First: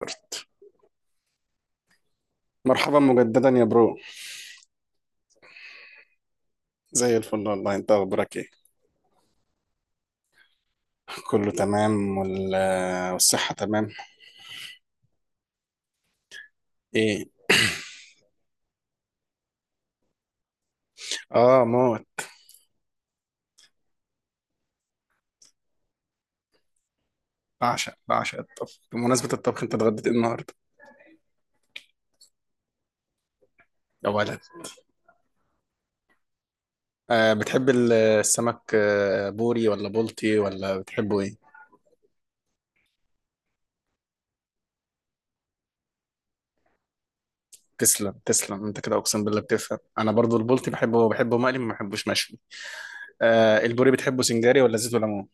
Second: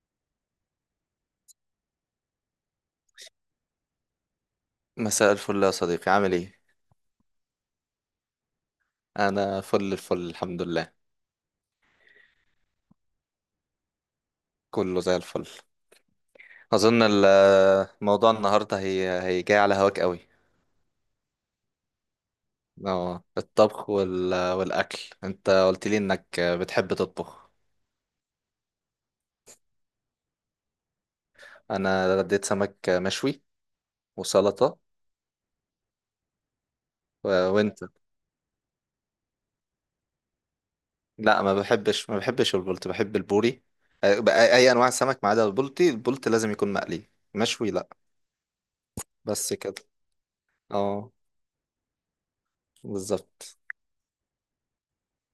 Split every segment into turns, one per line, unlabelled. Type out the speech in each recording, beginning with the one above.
كارت. مرحبا مجددا يا برو.
مساء الفل يا صديقي، عامل ايه؟
زي الفل والله، انت اخبارك ايه؟
انا فل الفل الحمد لله.
كله تمام والصحة تمام.
كله زي الفل. اظن
ايه؟
الموضوع النهارده هي جاي على هواك قوي.
اه موت.
اه، الطبخ والاكل، انت قلت لي انك بتحب تطبخ.
بعشق الطبخ. بمناسبة الطبخ، انت اتغديت ايه النهارده؟
انا رديت سمك مشوي
اولا،
وسلطه. و...
آه بتحب
وانت؟
السمك آه بوري ولا بولتي ولا بتحبه ايه؟
لا، ما بحبش البلطي، بحب البوري. أي انواع سمك ما عدا البلطي، البلطي لازم يكون مقلي، مشوي لا.
تسلم انت كده، اقسم بالله
بس كده.
بتفهم. انا برضو البولتي بحبه
اه،
بحبه مقلي، ما بحبوش مشوي.
بالظبط.
آه البوري بتحبه سنجاري ولا زيت وليمون؟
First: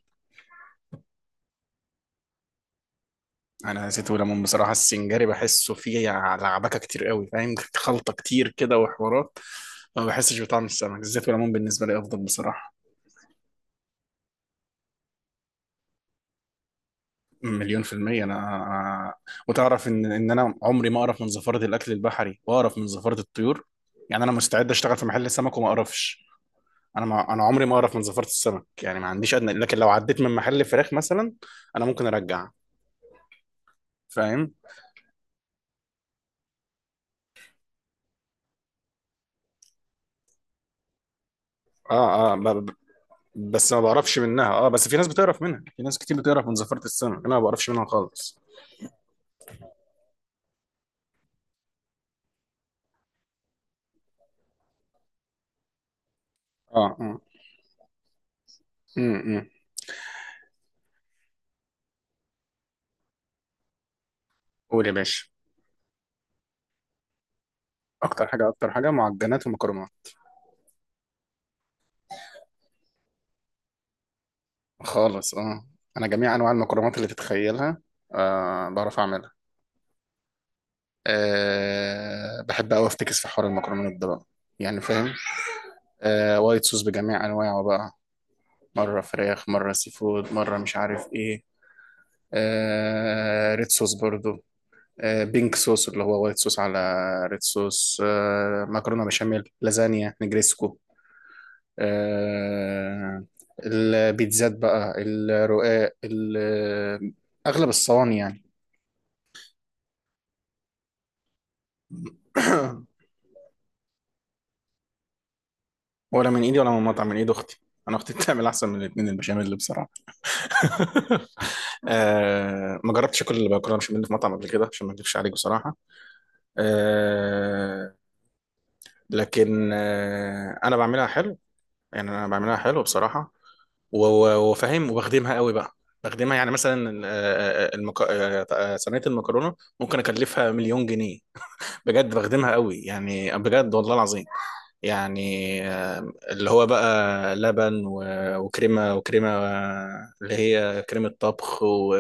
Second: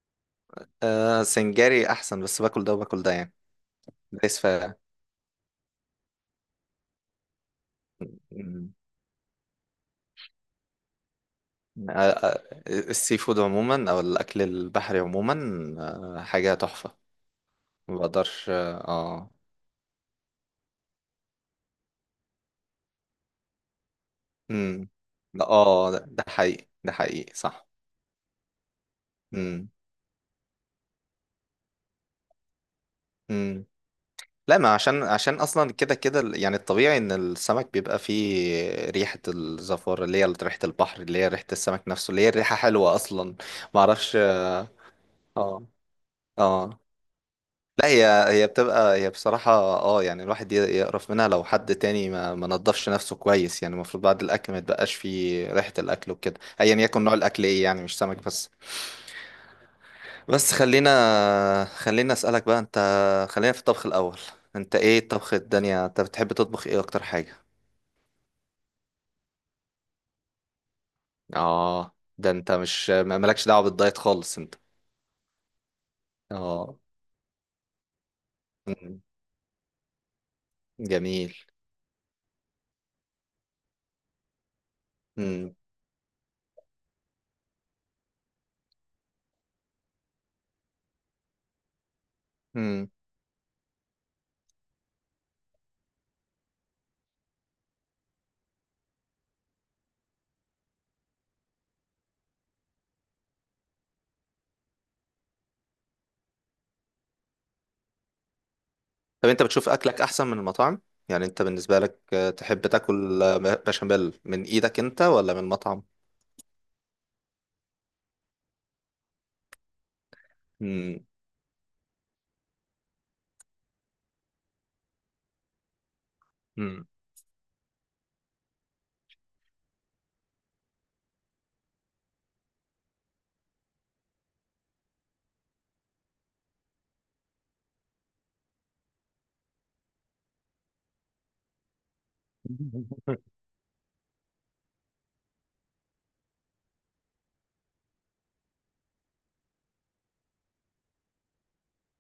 آه، سنجاري احسن، بس باكل ده وباكل ده يعني.
انا زيت
دايس
وليمون بصراحه.
فيها.
السنجاري بحسه فيه لعبكه كتير قوي، فاهم؟ خلطه كتير
مم.
كده وحوارات. ما بحسش بطعم السمك. الزيت والليمون بالنسبه
آه،
لي افضل
آه،
بصراحه.
السي فود عموما او الاكل البحري عموما، حاجه تحفه،
مليون في
ما
المية
بقدرش.
أنا.
اه.
وتعرف إن أنا عمري ما أقرف من زفارة الأكل البحري، وأقرف من زفارة الطيور. يعني أنا مستعد
امم.
أشتغل في محل
لا،
سمك وما
اه، ده
أقرفش.
ده حقيقي، ده حقيقي
أنا عمري
صح.
ما أقرف من زفارة السمك، يعني ما عنديش أدنى.
امم،
لكن لو عديت من محل فراخ مثلا، أنا ممكن أرجع.
امم.
فاهم؟
لا، ما، عشان اصلا كده كده يعني الطبيعي ان السمك بيبقى فيه ريحه الزفار، اللي هي ريحه البحر، اللي هي ريحه السمك نفسه، اللي هي
آه آه،
الريحه حلوه اصلا.
بس ما
ما اعرفش.
بعرفش منها، اه. بس في ناس بتعرف
اه،
منها، في ناس كتير بتعرف من
اه.
زفارة السمك، انا ما بعرفش منها
لا، هي
خالص.
هي بتبقى هي بصراحة. اه، يعني الواحد يقرف منها لو حد تاني ما نضفش نفسه كويس. يعني المفروض بعد الأكل ما يتبقاش فيه ريحة الأكل وكده، أيا
اه
يكن نوع
اه.
الأكل إيه، يعني مش سمك بس.
امم
بس خلينا أسألك بقى، أنت خلينا في الطبخ الأول. أنت
قول يا
إيه
باشا.
الطبخ الدنيا أنت بتحب تطبخ إيه أكتر حاجة؟
اكتر حاجه معجنات ومكرونات.
آه، ده أنت مش مالكش دعوة بالدايت خالص أنت.
خالص، اه. انا جميع انواع
آه.
المكرونات اللي تتخيلها آه بعرف
مم.
اعملها.
جميل.
آه بحب قوي افتكس في حوار المكرونات ده بقى، يعني فاهم.
مم.
آه وايت صوص بجميع انواعه بقى، مره فراخ مره سي فود مره مش عارف ايه.
مم.
آه ريد صوص برضو. بينك صوص اللي هو وايت صوص على ريد صوص. مكرونه بشاميل، لازانيا، نجريسكو. آه، البيتزات بقى، الرقاق، اغلب الصواني يعني.
طب انت بتشوف اكلك احسن من المطاعم؟ يعني انت بالنسبه لك تحب تاكل بشاميل من ايدك انت ولا من مطعم؟
ولا من ايدي ولا من مطعم، من ايد اختي. انا اختي بتعمل احسن من الاثنين البشاميل، اللي بصراحه.
امم.
آه، ما جربتش اكل المكرونه بشاميل في مطعم قبل كده عشان ما اكذبش عليك بصراحه.
امم.
آه، لكن آه انا بعملها حلو، يعني انا بعملها حلو بصراحه. وفاهم وبخدمها قوي بقى. بخدمها يعني مثلا، آه، آه، آه، المك... آه، آه، صينيه المكرونه ممكن اكلفها مليون جنيه. بجد بخدمها قوي يعني، بجد والله العظيم. يعني اللي هو بقى لبن وكريمه آه، اللي هي كريمه طبخ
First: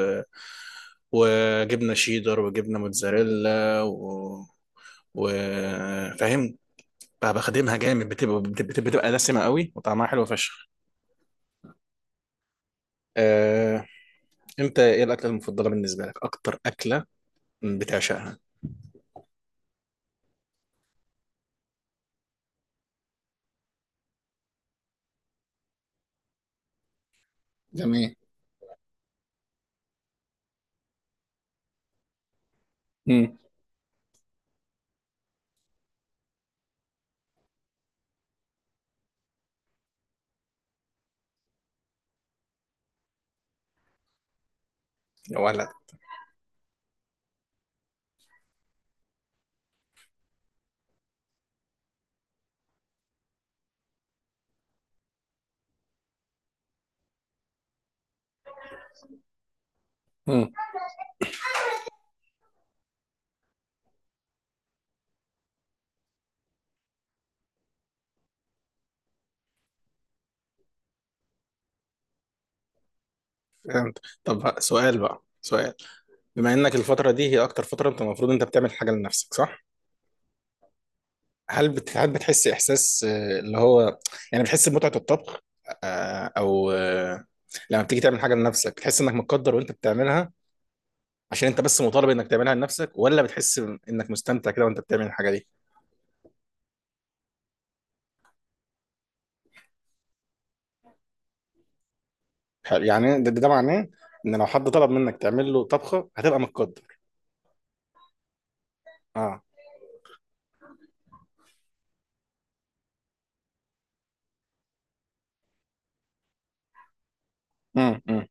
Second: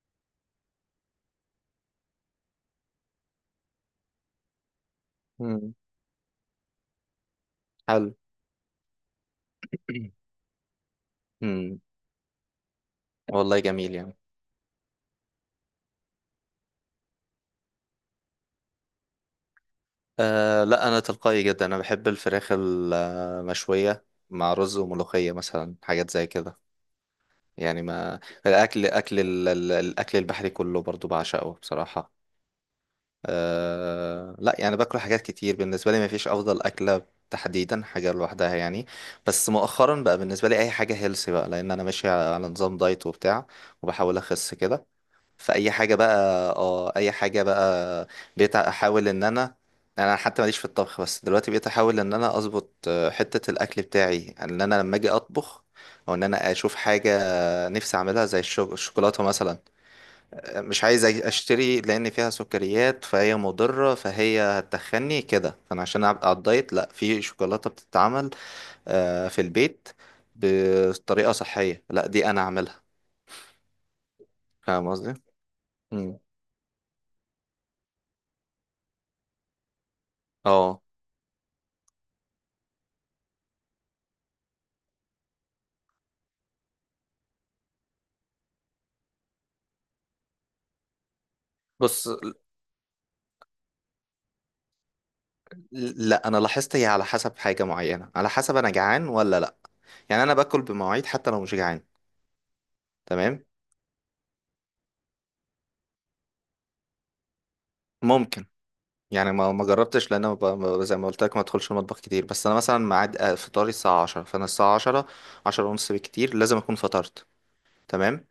وجبنه شيدر وجبنه موتزاريلا
امم.
وفاهم. بقى بخدمها جامد،
حلو.
بتبقى دسمه قوي وطعمها حلو فشخ.
امم. والله
آه،
جميل يعني.
انت ايه الاكله المفضله بالنسبه لك، اكتر اكله بتعشقها؟
أه، لا، انا تلقائي جدا، انا بحب الفراخ المشويه مع رز وملوخيه مثلا، حاجات زي كده يعني.
جميل.
ما الاكل، الاكل البحري كله برضو بعشقه بصراحه.
امم.
أه، لا، يعني باكل حاجات كتير، بالنسبة لي مفيش أفضل أكلة تحديدا حاجة لوحدها يعني. بس مؤخرا بقى بالنسبة لي أي حاجة هيلسي بقى، لأن أنا ماشي على نظام دايت وبتاع، وبحاول أخس كده.
يا ولد.
فأي حاجة بقى. اه، أي حاجة بقى. بقيت أحاول إن أنا، أنا حتى ماليش في الطبخ، بس دلوقتي بقيت أحاول إن أنا أظبط حتة الأكل بتاعي، يعني إن أنا لما أجي أطبخ أو إن أنا أشوف حاجة نفسي أعملها زي الشوكولاتة مثلا،
امم.
مش عايز اشتري لان فيها سكريات، فهي مضرة، فهي هتخني كده، فانا عشان ابقى على الدايت لا، في شوكولاتة بتتعمل في البيت بطريقة صحية، لا دي انا اعملها.
فهمت. طب
فاهم
سؤال
قصدي؟
بقى، سؤال:
مم.
بما انك الفتره دي هي اكتر فتره انت المفروض انت بتعمل حاجه لنفسك، صح؟
اه،
هل بتحس احساس آه، اللي هو، يعني بتحس بمتعه الطبخ؟ آه، او آه، لما بتيجي تعمل حاجه لنفسك بتحس انك متقدر وانت بتعملها عشان انت بس مطالب
بص،
انك تعملها لنفسك، ولا بتحس انك مستمتع كده وانت بتعمل الحاجه دي؟
لا انا لاحظت هي على حسب حاجة معينة، على حسب انا جعان ولا لا. يعني انا باكل بمواعيد حتى لو مش جعان.
حلو. يعني ده,
تمام.
ده معناه ان لو حد طلب منك تعمل له طبخه هتبقى متقدر.
ممكن. يعني
اه.
ما جربتش، لان أنا زي ما قلت لك ما ادخلش المطبخ كتير، بس انا مثلا ميعاد فطاري الساعه 10، فانا الساعه 10، 10 ونص بالكتير لازم اكون فطرت. تمام.
امم.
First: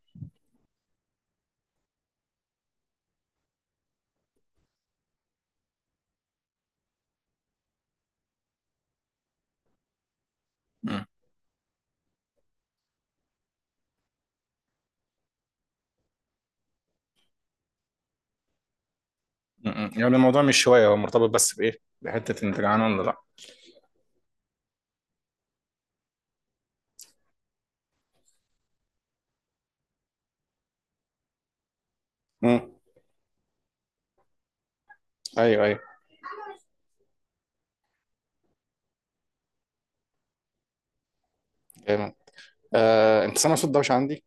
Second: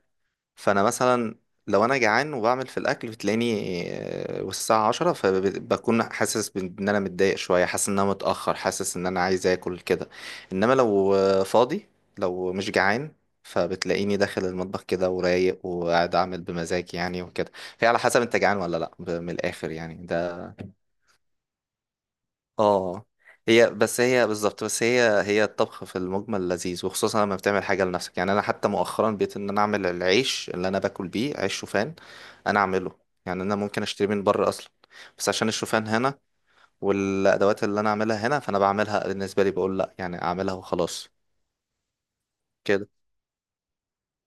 فانا مثلا لو انا جعان وبعمل في الاكل بتلاقيني والساعه 10، فبكون حاسس بان انا متضايق شويه، حاسس ان انا متاخر، حاسس ان انا عايز اكل كده. انما
امم.
لو فاضي، لو مش جعان، فبتلاقيني داخل المطبخ كده ورايق، وقاعد اعمل بمزاج يعني وكده. فهي على حسب انت جعان ولا لا، من الاخر
امم.
يعني.
يعني الموضوع مش شويه، هو مرتبط بس بايه؟ بحته انت جعان ولا
اه،
لا.
هي بالظبط. بس هي الطبخ في المجمل لذيذ، وخصوصا لما بتعمل حاجه لنفسك. يعني انا حتى مؤخرا بقيت ان انا اعمل العيش اللي انا باكل بيه عيش شوفان، انا
امم.
اعمله. يعني انا ممكن اشتري من بره اصلا، بس عشان
ايوه ايوه.
الشوفان هنا والادوات اللي انا اعملها هنا، فانا بعملها بالنسبه لي بقول لا، يعني اعملها وخلاص
تمام.
كده.
انت سامع صوت دوشه عندي؟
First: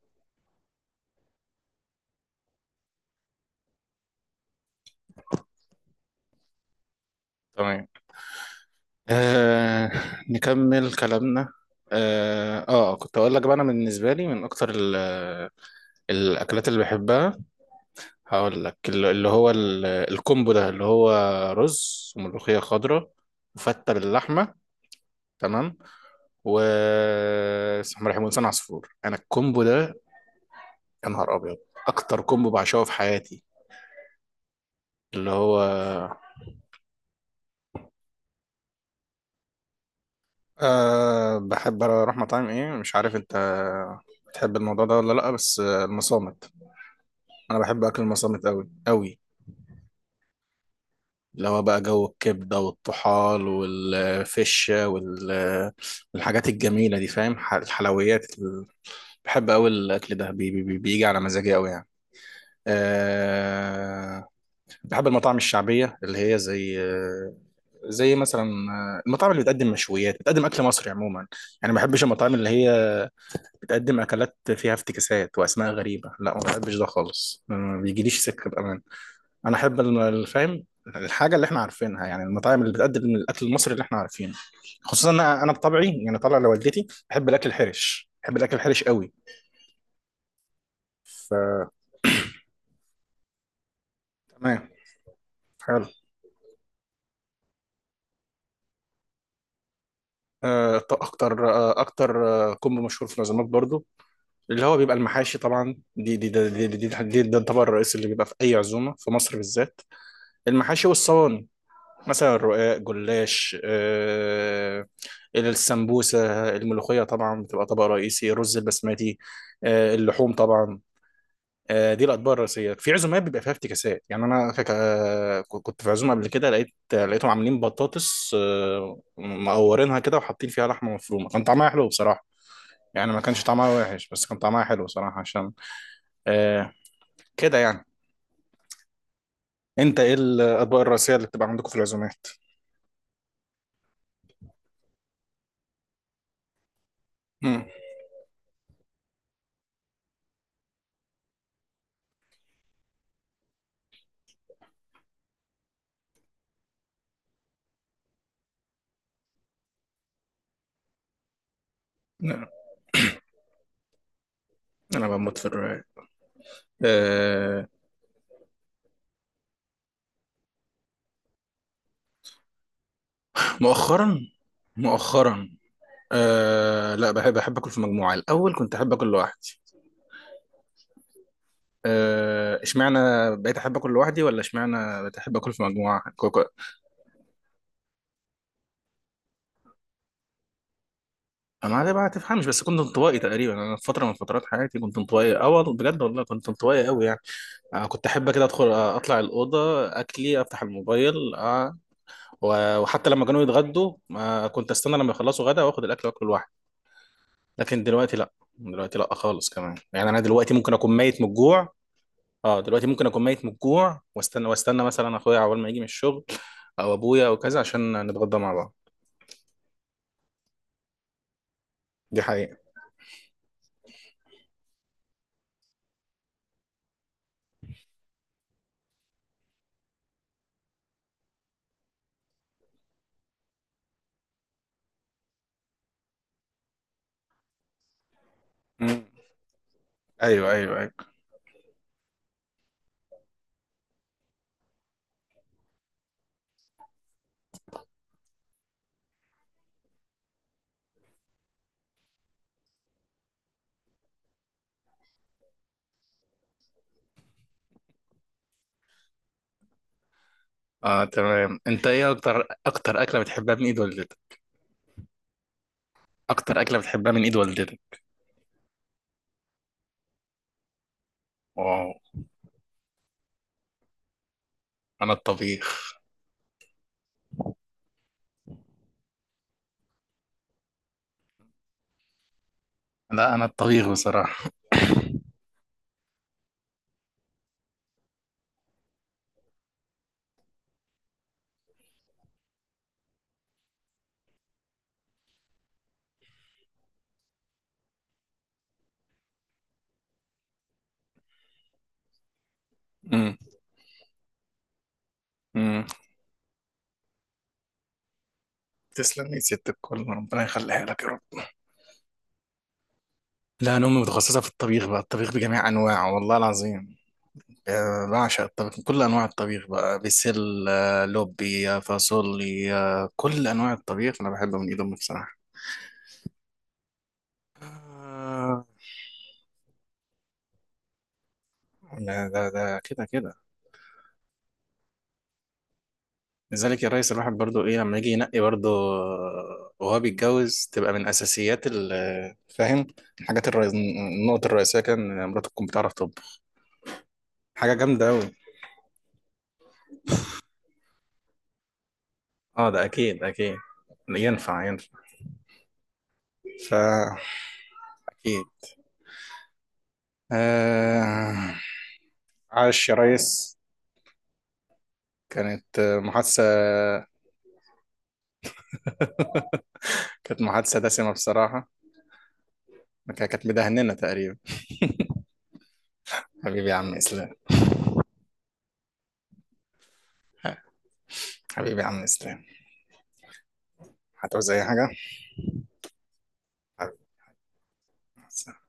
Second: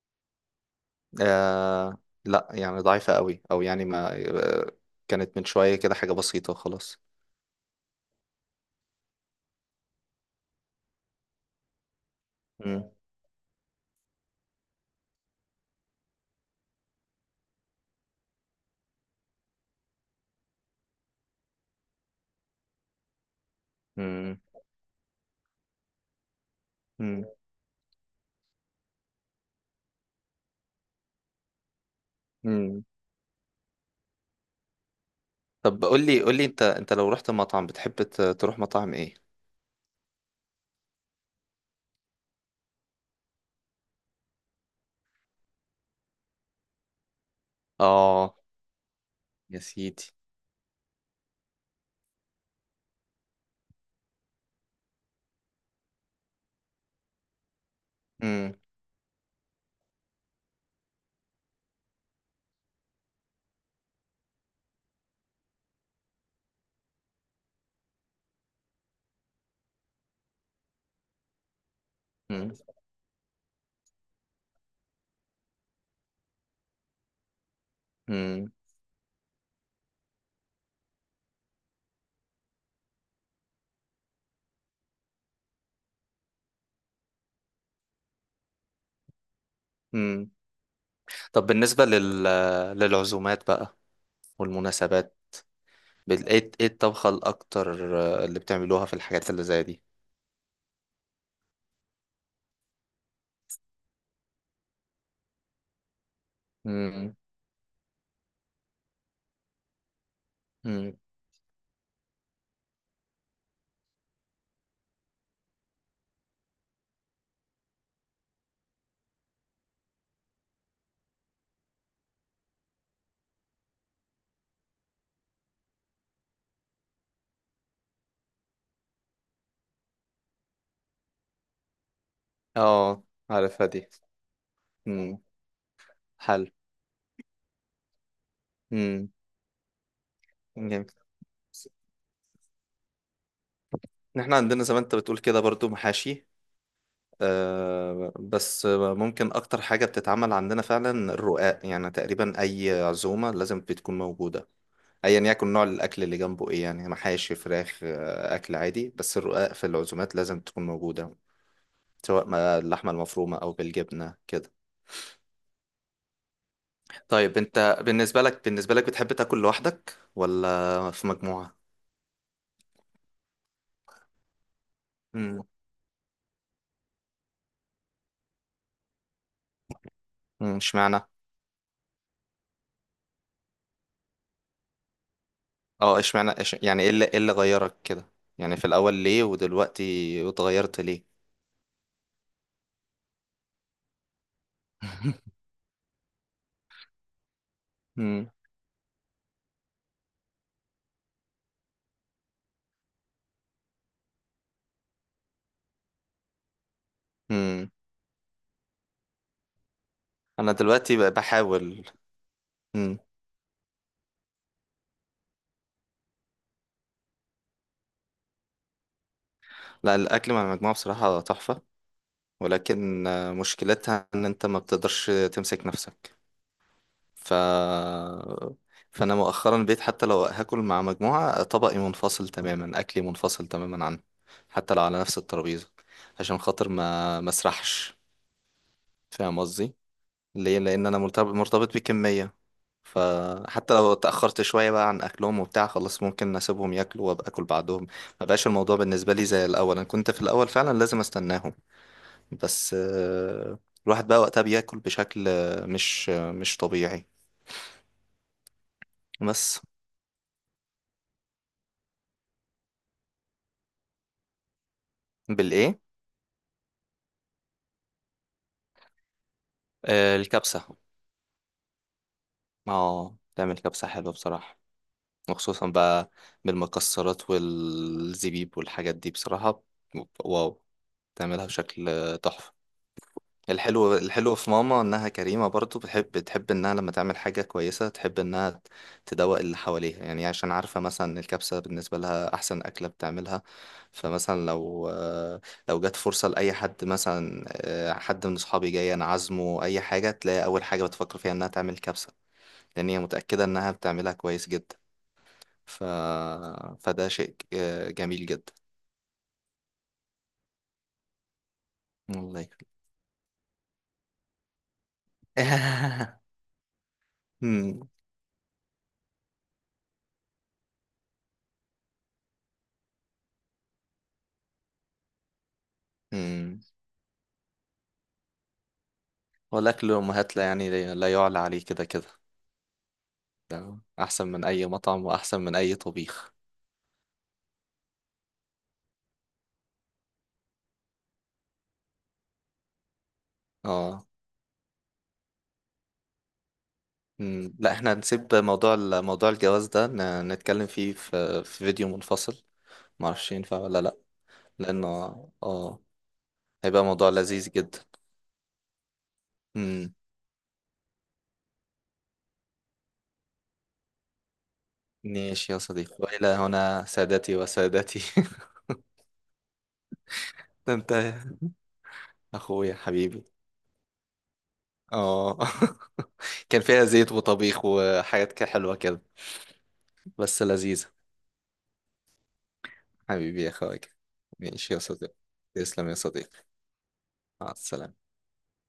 آه، لا، يعني ضعيفه قوي، او يعني ما آه، كانت من شويه كده حاجه بسيطه وخلاص.
تمام. آه، نكمل كلامنا. اه
مم.
كنت اقول لك بقى، انا بالنسبه لي من اكتر الاكلات اللي بحبها، هقول لك اللي هو الكومبو ده، اللي هو رز وملوخيه خضراء وفته
مم.
باللحمه. تمام. و
مم.
اسمه رحمة حسين عصفور، انا الكومبو ده، يا نهار ابيض، اكتر كومبو بعشقه
مم.
في حياتي، اللي هو.
طب قول لي انت لو رحت مطعم بتحب تروح مطاعم ايه؟
أه بحب اروح مطاعم، ايه مش عارف انت بتحب الموضوع ده ولا لا، بس المصامت. انا بحب اكل
اه،
المصامت قوي قوي،
يا سيدي.
اللي هو بقى جو الكبده والطحال والفشه والحاجات الجميله دي فاهم، الحلويات
امم.
بحب قوي الاكل ده. بيجي على مزاجي قوي يعني. أه بحب المطاعم الشعبيه اللي هي زي، زي مثلا المطاعم اللي بتقدم مشويات، بتقدم اكل مصري عموما. يعني ما بحبش المطاعم اللي
امم.
هي بتقدم اكلات فيها افتكاسات واسماء غريبه، لا ما بحبش ده خالص، ما بيجيليش
امم.
سكه بامان. انا احب الفاهم الحاجه اللي احنا عارفينها، يعني المطاعم اللي بتقدم الاكل المصري اللي احنا عارفينه. خصوصا انا بطبعي يعني طالع لوالدتي، بحب الاكل الحرش، بحب الاكل الحرش قوي.
امم.
ف
طب بالنسبة للعزومات بقى
تمام.
والمناسبات،
حلو.
ايه، الطبخة الاكتر اللي بتعملوها في الحاجات اللي زي دي؟
آه، ط- اكتر آه، اكتر آه، كومبو مشهور في العزومات برضو، اللي هو بيبقى المحاشي طبعا، دي دي ده دي دي, دي,
امم.
دي, ده الطبق الرئيسي اللي بيبقى في اي عزومه في مصر بالذات. المحاشي
امم.
والصواني، مثلا الرقاق، جلاش، آه السمبوسه، الملوخيه طبعا بتبقى طبق رئيسي، الرز البسمتي، آه اللحوم طبعا. آه دي الاطباق الرئيسيه. في عزومات بيبقى فيها افتكاسات، يعني انا فاكر كنت في عزومه قبل كده، لقيت لقيتهم عاملين بطاطس آه مقورينها كده وحاطين فيها لحمه مفرومه، كان طعمها حلو بصراحه.
اه،
يعني ما كانش
عارفها
طعمها
دي.
وحش، بس كان طعمها حلو
امم.
صراحه عشان
حلو.
آه، كده يعني.
امم.
انت ايه الاطباق
جميل.
الرئيسيه اللي بتبقى عندكم في العزومات؟
احنا عندنا زي ما انت بتقول كده برضو محاشي،
مم.
آه، بس آه، ممكن اكتر حاجة بتتعمل عندنا فعلا الرقاق، يعني تقريبا اي عزومة لازم بتكون موجودة، ايا يكن نوع الاكل اللي جنبه ايه، يعني محاشي، فراخ، اكل عادي، بس الرقاق في العزومات لازم تكون موجودة، سواء
لا،
ما اللحمة المفرومة او بالجبنة كده.
انا بموت في الرواية.
طيب
آه.
انت بالنسبة لك بتحب تاكل لوحدك ولا في مجموعة؟
مؤخرا،
امم.
مؤخرا، آه لا بحب، احب اكل في مجموعة. الاول كنت احب اكل لوحدي.
أمم، اشمعنى.
آه، اشمعنى اشمعنى بقيت احب اكل في
اه،
مجموعة؟
اشمعنى
كوكو.
يعني ايه اللي، ايه اللي غيرك كده؟ يعني في الاول ليه ودلوقتي اتغيرت ليه؟
انا ده بقى ما تفهمش، بس كنت انطوائي تقريبا. انا في فترة من فترات حياتي كنت انطوائي، اه والله بجد، والله كنت انطوائي قوي يعني. آه كنت احب كده ادخل، اطلع الأوضة اكلي، افتح الموبايل، آه و- وحتى لما كانوا يتغدوا ما كنت استنى لما يخلصوا، غدا واخد الاكل واكله لوحدي.
امم.
لكن دلوقتي لا، دلوقتي لا خالص، كمان يعني انا
انا
دلوقتي ممكن اكون
دلوقتي بقى
ميت من الجوع،
بحاول.
اه دلوقتي
مم.
ممكن اكون ميت من الجوع واستنى، واستنى مثلا اخويا عقبال ما يجي من الشغل او ابويا او كذا، عشان نتغدى مع بعض.
لا، الاكل مع المجموعه بصراحه تحفه،
دي حقيقة.
ولكن مشكلتها ان انت ما بتقدرش تمسك نفسك. ف فانا مؤخرا بقيت حتى لو هاكل مع مجموعه طبقي منفصل تماما، اكلي منفصل تماما عنه، حتى لو على نفس الترابيزه، عشان خاطر ما مسرحش.
مم.
فاهم قصدي؟
ايوه
ليه؟
ايوه
لان انا
ايوه.
مرتبط بكميه، فحتى لو اتاخرت شويه بقى عن اكلهم وبتاع، خلاص ممكن اسيبهم ياكلوا وابقى اكل بعدهم. ما بقاش الموضوع بالنسبه لي زي الاول، انا كنت في الاول فعلا لازم استناهم. بس الواحد بقى وقتها بياكل بشكل مش طبيعي. بس.
اه تمام. انت ايه اكتر اكله بتحبها من ايد والدتك؟
بالايه؟
اكتر اكله بتحبها من ايد والدتك؟
الكبسه.
واو.
اه، تعمل كبسه حلوه بصراحه،
انا
وخصوصا
الطبيخ،
بقى بالمكسرات والزبيب والحاجات دي بصراحه، واو، تعملها بشكل تحفه.
لا انا الطبيخ
الحلو الحلو
بصراحه.
في ماما انها كريمة برضو، بتحب انها لما تعمل حاجة كويسة تحب انها تدوق اللي حواليها، يعني عشان عارفة مثلا إن الكبسة بالنسبة لها احسن اكلة بتعملها. فمثلا لو جت فرصة لأي حد مثلا، حد من اصحابي جاي انا عازمه اي حاجة، تلاقي اول حاجة بتفكر فيها انها تعمل كبسة، لان هي
امم.
متأكدة انها بتعملها كويس جدا. ف...
امم.
فده شيء جميل جدا.
تسلم يا ست الكل، ربنا يخليها لك يا رب.
والله.
لا انا امي متخصصه في الطبيخ بقى، الطبيخ بجميع انواعه والله العظيم. بعشق الطبيخ، كل انواع الطبيخ بقى، بسل لوبي فاصولي كل انواع الطبيخ انا بحبه من ايد امي بصراحه.
مم.
آه.
والأكل الأمهات لا يعني، لا يعلى عليه كده كده.
لا ده ده كده كده.
ده أحسن من أي مطعم وأحسن من أي طبيخ.
لذلك يا ريس، الواحد برضو ايه لما يجي ينقي برضو وهو بيتجوز، تبقى من اساسيات فاهم، الحاجات الرئيس،
اه.
النقطه الرئيسيه كان إن مراته تكون بتعرف تطبخ.
مم، لا
حاجه
احنا
جامده قوي.
هنسيب موضوع موضوع الجواز ده نتكلم فيه في فيديو منفصل،
اه ده اكيد
معرفش
اكيد.
ينفع ولا لأ.
ينفع
لأنه
ينفع. فا
هيبقى موضوع لذيذ جدا.
اكيد.
مم.
آه. عاش يا ريس.
ماشي يا
كانت
صديقي، وإلى هنا
محادثة،
سادتي وسادتي.
كانت
ده
محادثة
انت
دسمة بصراحة.
أخويا حبيبي.
كانت مدهننا تقريبا.
اه. كان
حبيبي يا
فيها
عم
زيت
إسلام.
وطبيخ وحاجات كده حلوة كده، بس لذيذة.
حبيبي يا عم إسلام.
حبيبي يا اخويا.
هتعوز أي
ماشي يا
حاجة؟
صديقي. تسلم يا صديقي. مع السلامة.
حبيبي.